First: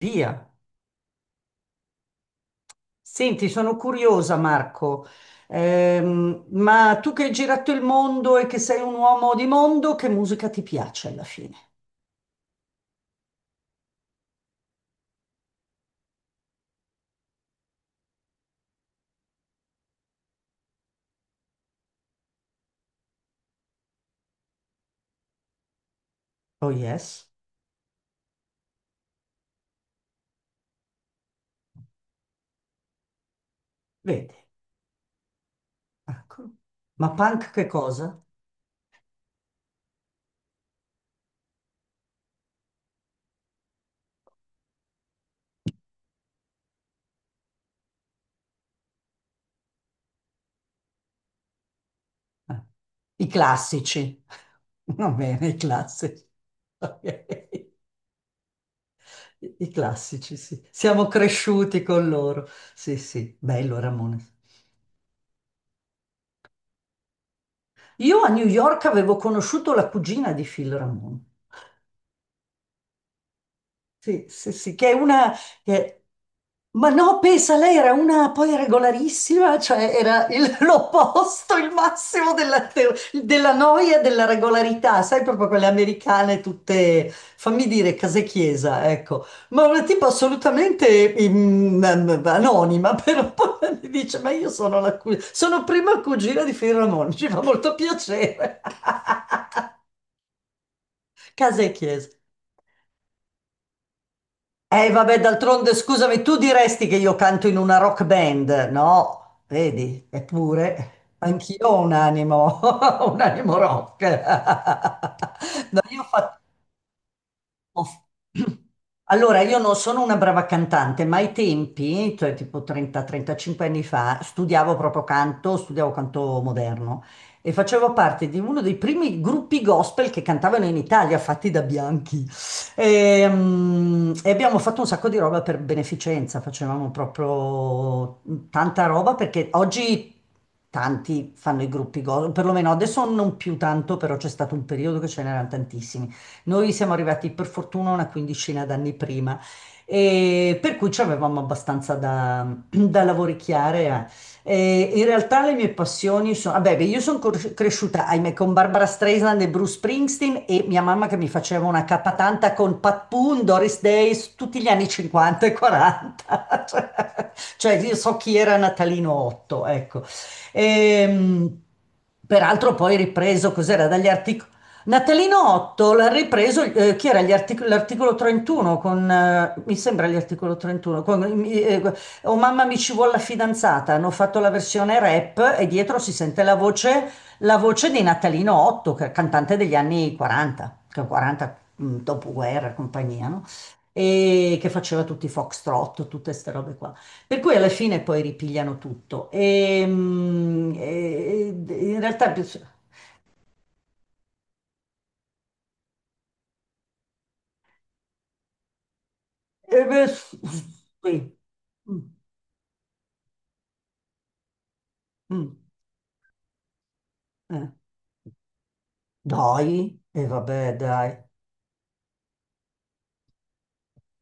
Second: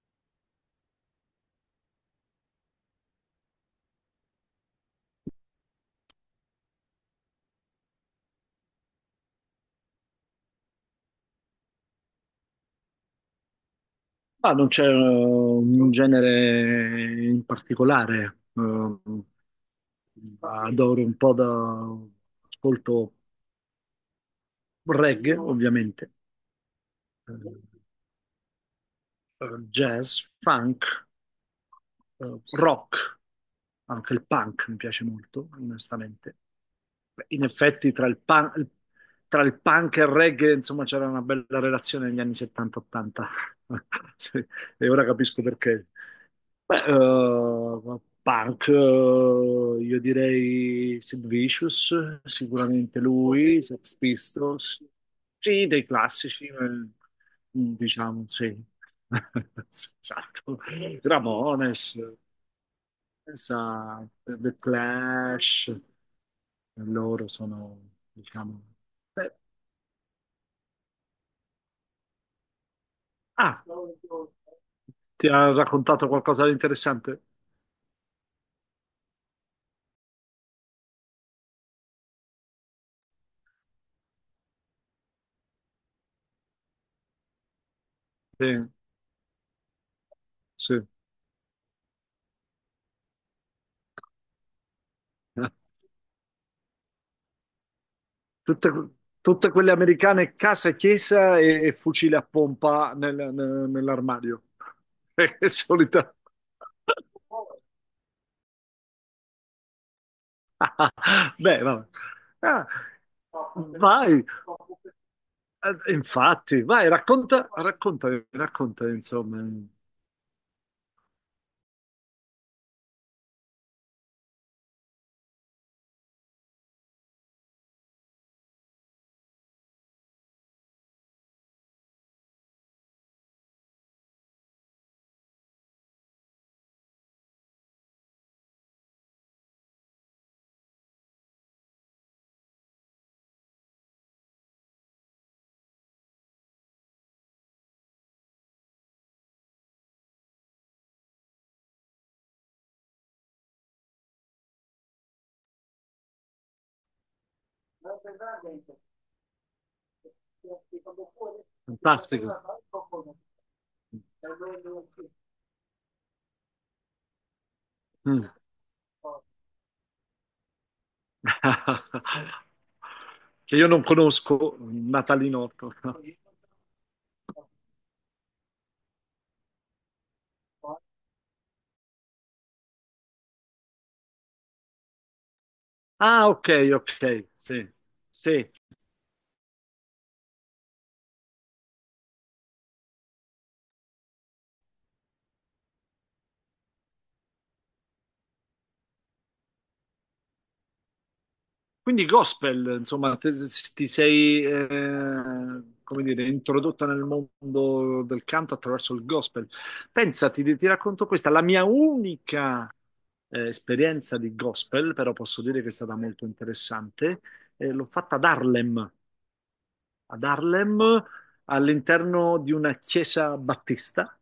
Via. Senti, sono curiosa, Marco. Ma tu che hai girato il mondo e che sei un uomo di mondo, che musica ti piace alla fine? Ma non c'è un genere in particolare, adoro un po' da ascolto reggae, ovviamente, Oh yes, eh, eh, jazz, funk, rock, anche il vedi, punk mi piace molto, onestamente. ecco. Ma Beh, in punk che effetti cosa? Tra il punk e il reggae, insomma, c'era una bella relazione negli anni 70-80 e ora capisco perché. Beh, punk, io direi Sid Vicious, sicuramente I lui, Sex classici. Pistols, Va bene, i sì, dei classici. classici, Ok. diciamo, sì. I classici, Esatto. sì. Siamo cresciuti Ramones, con loro. Sì, sì, bello pensa, Ramone. The Clash, loro sono, Io a New diciamo... York avevo eh, conosciuto la cugina di Phil Ramone. ah, Sì, sì, sì, che è ti una... ha che- raccontato qualcosa di Ma no, interessante? pensa, lei era una poi regolarissima, cioè era l'opposto, il massimo della, della noia e della regolarità, sai, proprio quelle americane tutte, fammi dire, case Sì, chiesa, ecco. Ma una tipo sì. assolutamente anonima, però poi mi dice, ma io sono la cugina, sono prima cugina di Fioramone, ci fa molto piacere. Tutte, tutte quelle americane casa e chiesa Casa e e chiesa. fucile a pompa nell'armadio. Vabbè, È d'altronde, solita. scusami, tu diresti che io canto in una rock band, no? Vedi, eppure Beh, anch'io ho vabbè. un animo, Ah, un animo rock. vai. No, io ho fatto. Infatti, vai, racconta, Oh. racconta, racconta, insomma, Allora, è io non sono una brava cantante, ma ai tempi, cioè tipo 30-35 anni fa, studiavo proprio canto, studiavo canto moderno e facevo parte di uno dei primi gruppi gospel che cantavano in Italia, fatti da bianchi. E abbiamo fatto un sacco di roba per beneficenza, facevamo proprio tanta roba perché oggi tanti fanno i gruppi gospel, perlomeno adesso non più tanto, però c'è stato un periodo che ce n'erano tantissimi. Noi siamo arrivati per fortuna una quindicina d'anni prima, e per cui ci avevamo abbastanza da, da lavoricchiare. Eh. E in realtà le mie passioni sono, vabbè, beh, io sono cresciuta, ahimè, con Barbara Streisand e Bruce Springsteen e mia mamma che mi faceva una fantastico. capatanta con Pat Boone, Doris Day, tutti gli anni 50 e 40. Cioè, cioè, io so Mm. chi era Natalino Otto, ecco. Ehm, Peraltro poi ripreso, Che io non cos'era, dagli Arctic. conosco, Natalino Natalino. Otto l'ha ripreso, chi era l'articolo 31 con, mi sembra gli articolo 31, con, oh mamma mi ci vuole la fidanzata, hanno fatto la versione rap e dietro si Ah, sente ok, ok, la sì, voce di sì. Natalino Otto, che è cantante degli anni 40, che è 40 dopoguerra e compagnia, no? E che faceva tutti i foxtrot, tutte queste robe qua. Per cui alla fine poi ripigliano tutto. E in Quindi realtà... gospel, insomma, ti sei, come dire, introdotta nel mondo del canto attraverso il gospel. E beh, Pensati, ti racconto sì. questa, la mia Mm, unica esperienza di gospel, però posso mm, dire che è stata molto interessante, eh. L'ho fatta Dai, ad e vabbè, Harlem dai, all'interno di una chiesa battista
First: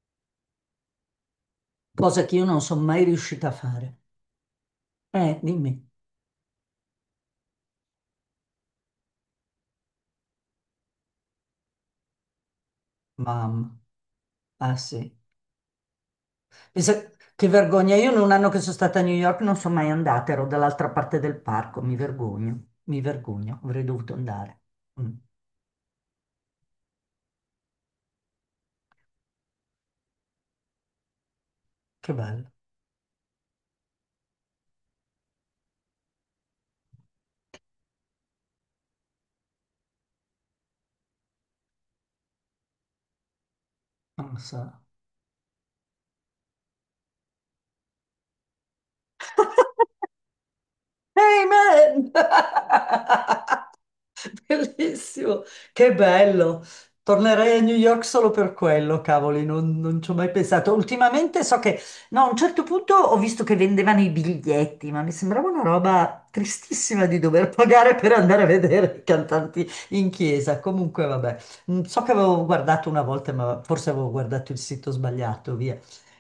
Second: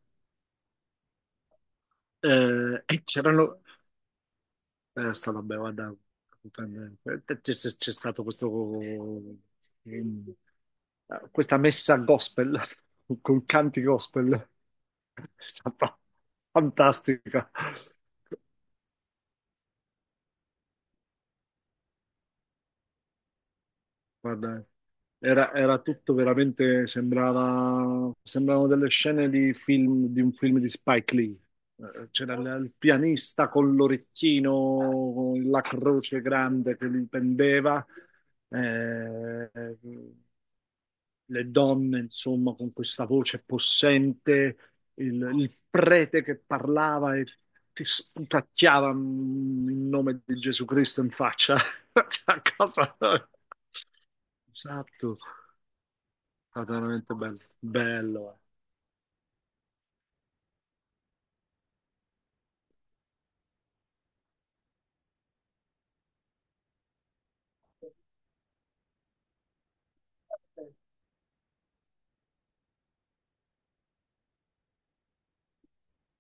cosa che io non sono mai e riuscita a c'erano. fare. Sta vabbè, Dimmi, guarda, c'è stato questo, ehm, questa messa gospel, con mamma. canti gospel, Ah sì. è stata Pensa- che fantastica. vergogna, io in un anno che sono stata a New York non sono mai andata, ero dall'altra parte del parco, mi vergogno, avrei dovuto andare. Guarda, Mm, era tutto veramente, sembravano delle scene di film, di un film di Spike Lee. Che C'era bello, il pianista con l'orecchino, con la croce grande che gli pendeva. Eh, le donne, insomma, con questa voce non lo possente, so. Il prete che parlava e ti sputacchiava il nome di Gesù Cristo in faccia. Amen! Cioè, cosa... Esatto, è Bellissimo, che bello. stato veramente bello. Tornerei a New York solo Bello. per quello, cavoli, non, non ci ho mai pensato. Ultimamente so che, no, a un certo punto ho visto che vendevano i biglietti, ma mi sembrava una roba tristissima di dover pagare per andare a vedere i cantanti in chiesa. Comunque, vabbè. So che avevo guardato una volta, ma forse avevo guardato il sito sbagliato, via.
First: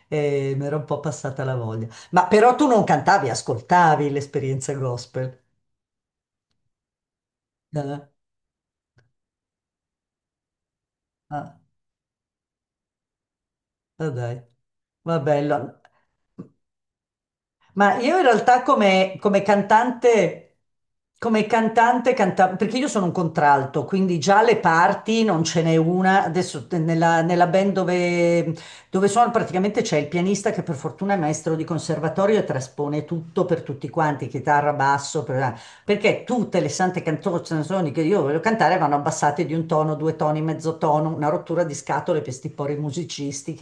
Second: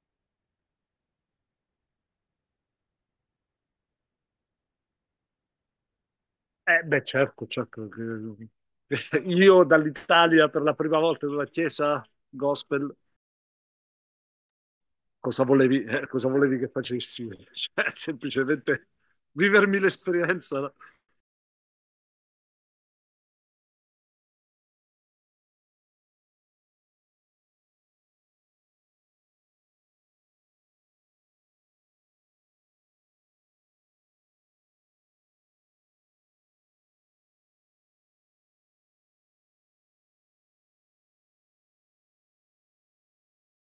E mi era un po' passata la voglia. Ma però tu non cantavi, ascoltavi l'esperienza gospel. Eh, beh, certo, certo, Eh? che... Io dall'Italia per la prima volta nella Ah. chiesa gospel, Ah, dai, va bello. Cosa volevi che facessi? Cioè, Ma io in realtà semplicemente come vivermi cantante, l'esperienza, no? come cantante, perché io sono un contralto, quindi già le parti non ce n'è una. Adesso nella band dove sono praticamente c'è il pianista che per fortuna è maestro di conservatorio e traspone tutto per tutti quanti, chitarra, basso, perché tutte le sante canzoni che io voglio cantare vanno abbassate di un tono, due toni, mezzo tono, una rottura di scatole per sti pori musicisti.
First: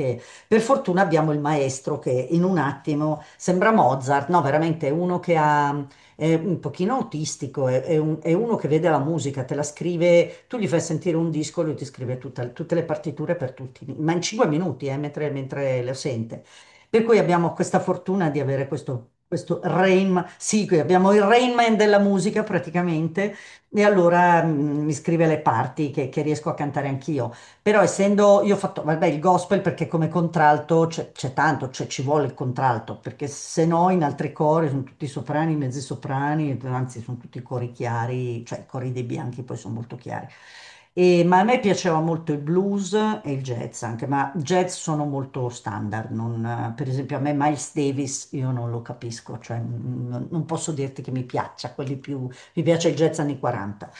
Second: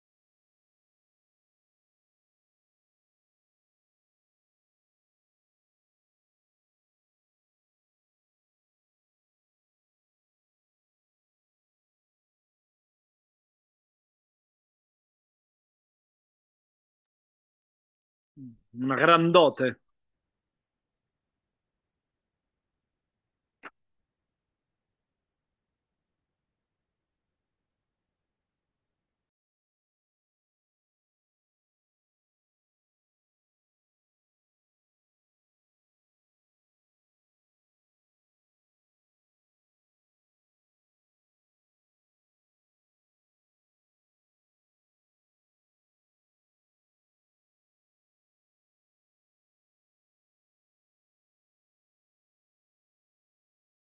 Per fortuna abbiamo il maestro che in un attimo sembra Mozart, no, veramente è uno che ha, è un pochino autistico, è è uno che vede la musica, te la scrive, tu gli fai sentire un disco, lui ti scrive tutte le partiture per tutti, ma in 5 minuti, mentre lo sente. Per cui abbiamo questa fortuna di avere Una questo, questo grandote. Rain, sì, qui abbiamo il Rainman della musica praticamente, e allora mi scrive le parti che riesco a cantare anch'io. Però essendo, io ho fatto, vabbè, il gospel perché come contralto c'è tanto, cioè ci vuole il contralto, perché se no in altri cori sono tutti soprani, mezzi soprani, anzi sono tutti cori chiari, cioè i cori dei bianchi poi sono molto chiari. Ma a me piaceva molto il blues e il jazz anche, ma jazz sono molto standard, per esempio a me Miles Davis io non lo capisco, cioè non posso dirti che mi piaccia, quelli più, mi piace il jazz anni 40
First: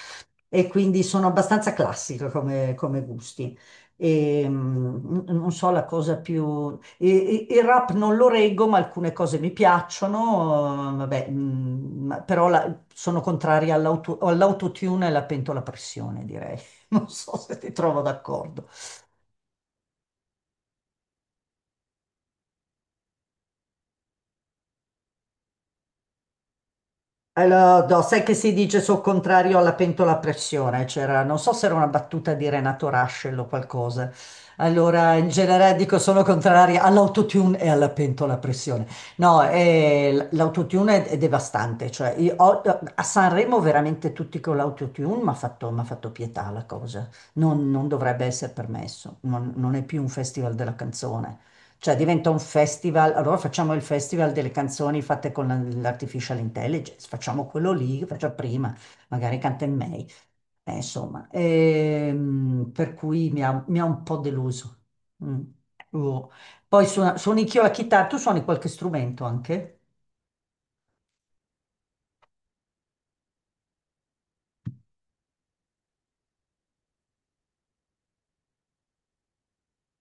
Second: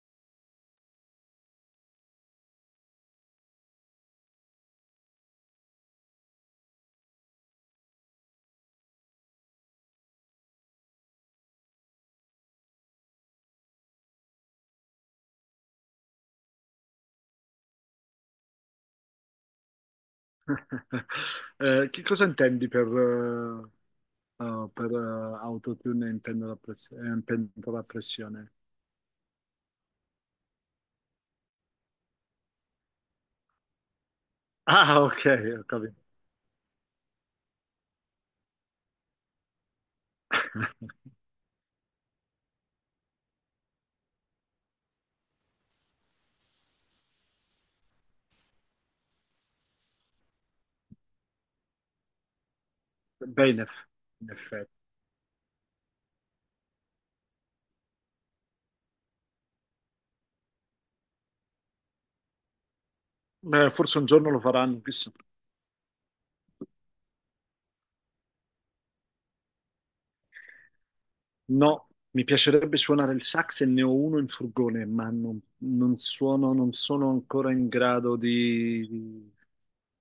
e quindi sono abbastanza classica come gusti. Non so la cosa più... Il rap non lo reggo, ma alcune cose mi piacciono, vabbè, però sono contraria all'autotune e alla pentola a pressione, direi. Non so se ti trovo d'accordo. Che cosa intendi per autotune in pentola a in pentola a Allora, no, sai che si pressione? dice sul contrario alla pentola a pressione? C'era, non so se era una battuta di Renato Rascel o qualcosa. Ah, Allora, ok, in ho generale dico capito. sono contraria all'autotune e alla pentola a pressione. No, l'autotune è devastante. Cioè, io a Sanremo veramente tutti con l'autotune mi ha fatto, m'ha fatto pietà la cosa. Non dovrebbe essere permesso. Non è più un festival della canzone. Cioè diventa un festival, allora Beh, facciamo il in festival delle effetti. canzoni fatte con l'artificial intelligence, facciamo quello lì che faccio prima, magari canta in May. Insomma, per cui mi ha, Beh, mi ha forse un un po' giorno lo faranno, deluso. chissà. Mm. Oh. Poi suoni anch'io la chitarra, tu suoni qualche strumento anche? No, mi piacerebbe suonare il sax e ne ho uno in furgone, ma non suono, non sono ancora in grado di, di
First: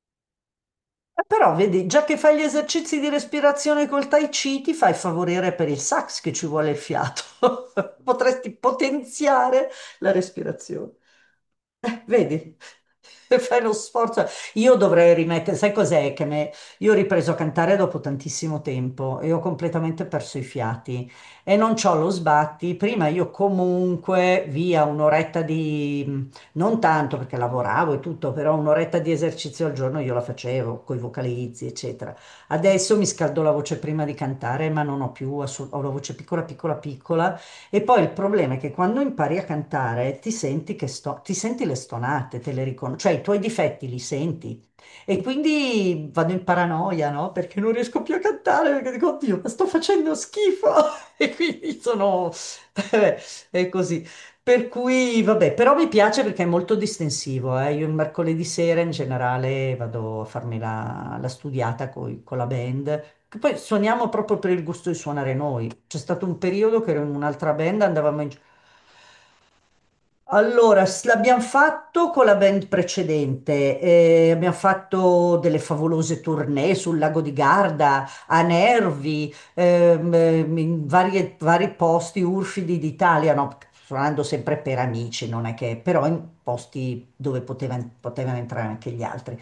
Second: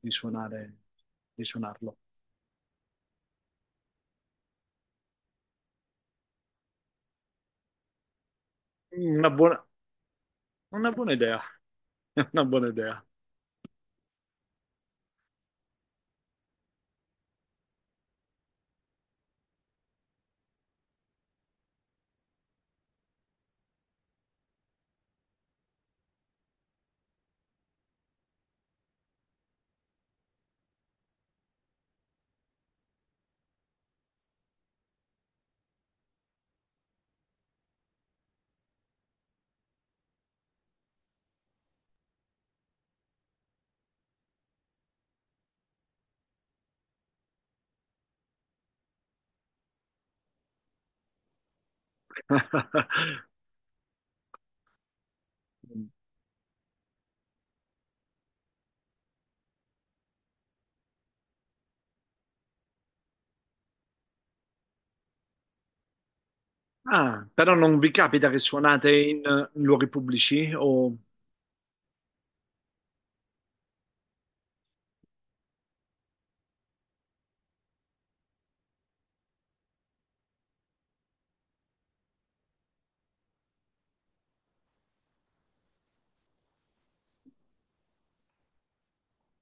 di suonare, di Però vedi, suonarlo. già che fai gli esercizi di respirazione col Tai Chi, ti fai favorire per il sax che ci vuole il fiato. Potresti Una buona, potenziare la respirazione. una buona idea, una Vedi? buona idea. Fai lo sforzo. Io dovrei rimettere, sai cos'è che me... Io ho ripreso a cantare dopo tantissimo tempo e ho completamente perso i fiati e non c'ho lo sbatti. Prima io comunque via un'oretta di, non tanto perché lavoravo e tutto, però un'oretta di esercizio al giorno io la facevo con i vocalizzi, eccetera. Adesso mi scaldo la voce prima di cantare, ma non ho più, ho la voce piccola, piccola, piccola. E poi il problema è che quando impari a cantare ti senti, che ti senti le stonate, te le riconosci, cioè i tuoi difetti li senti. E quindi vado in paranoia, no? Perché non riesco più a cantare, perché dico, oddio, ma sto facendo schifo. E quindi sono... è così. Per cui, vabbè, però mi piace perché è molto distensivo, eh. Io il mercoledì sera in generale vado a farmi la, la studiata con la band, che poi suoniamo proprio per il gusto di suonare noi. C'è stato un periodo che ero in Ah, un'altra però non band, vi andavamo capita che suonate in, in luoghi pubblici? allora, O... l'abbiamo fatto con la band precedente, abbiamo fatto delle favolose tournée sul lago di Garda, a Nervi, in vari posti urfidi d'Italia, no? Suonando sempre per amici, non è che, però in posti dove potevano entrare anche gli altri.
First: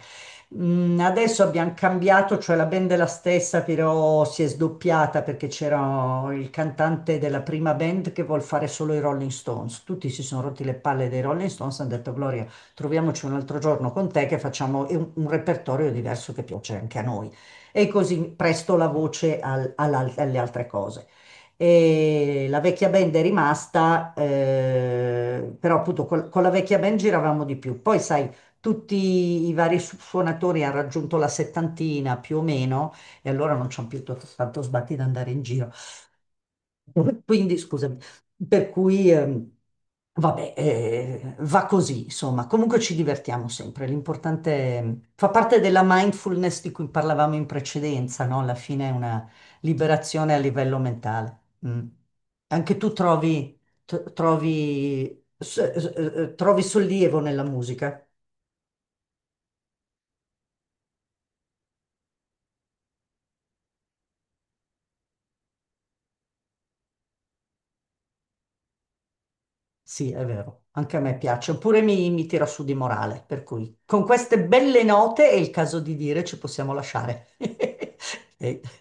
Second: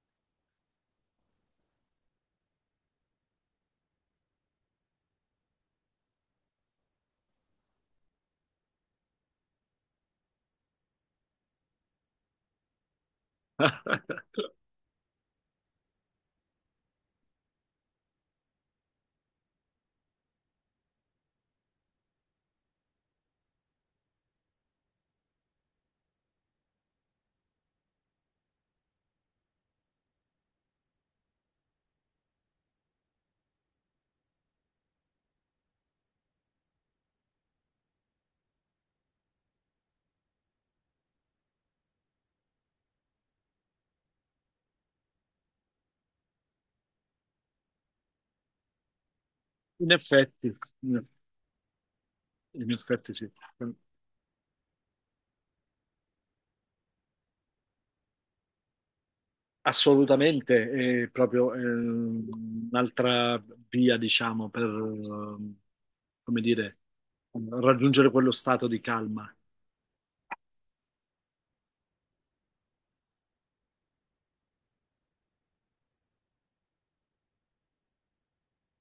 Adesso abbiamo cambiato, cioè la band è la stessa, però si è sdoppiata perché c'era il cantante della prima band che vuol fare solo i Rolling Stones. Tutti si sono rotti le palle dei Rolling Stones, hanno detto Gloria, troviamoci un altro giorno con te che facciamo un repertorio diverso che piace anche a noi. E così presto la voce alle altre cose e la vecchia band è rimasta, però appunto con la vecchia band giravamo di più. Poi sai, tutti i vari suonatori hanno raggiunto la settantina più o meno e allora non c'hanno più tanto sbatti da andare in giro. Quindi, scusami, per cui, vabbè, va così, insomma. Comunque ci divertiamo sempre. L'importante fa parte della mindfulness di cui parlavamo in precedenza, no? Alla fine è una In liberazione a effetti, livello mentale. Mm. in Anche tu effetti sì, trovi, trovi, trovi sollievo nella musica. assolutamente, è proprio un'altra via, diciamo, per, come dire, raggiungere quello stato di calma. Sì, è vero, anche a me piace, oppure mi tira su di morale, per cui con queste belle note è il caso di dire ci possiamo lasciare. E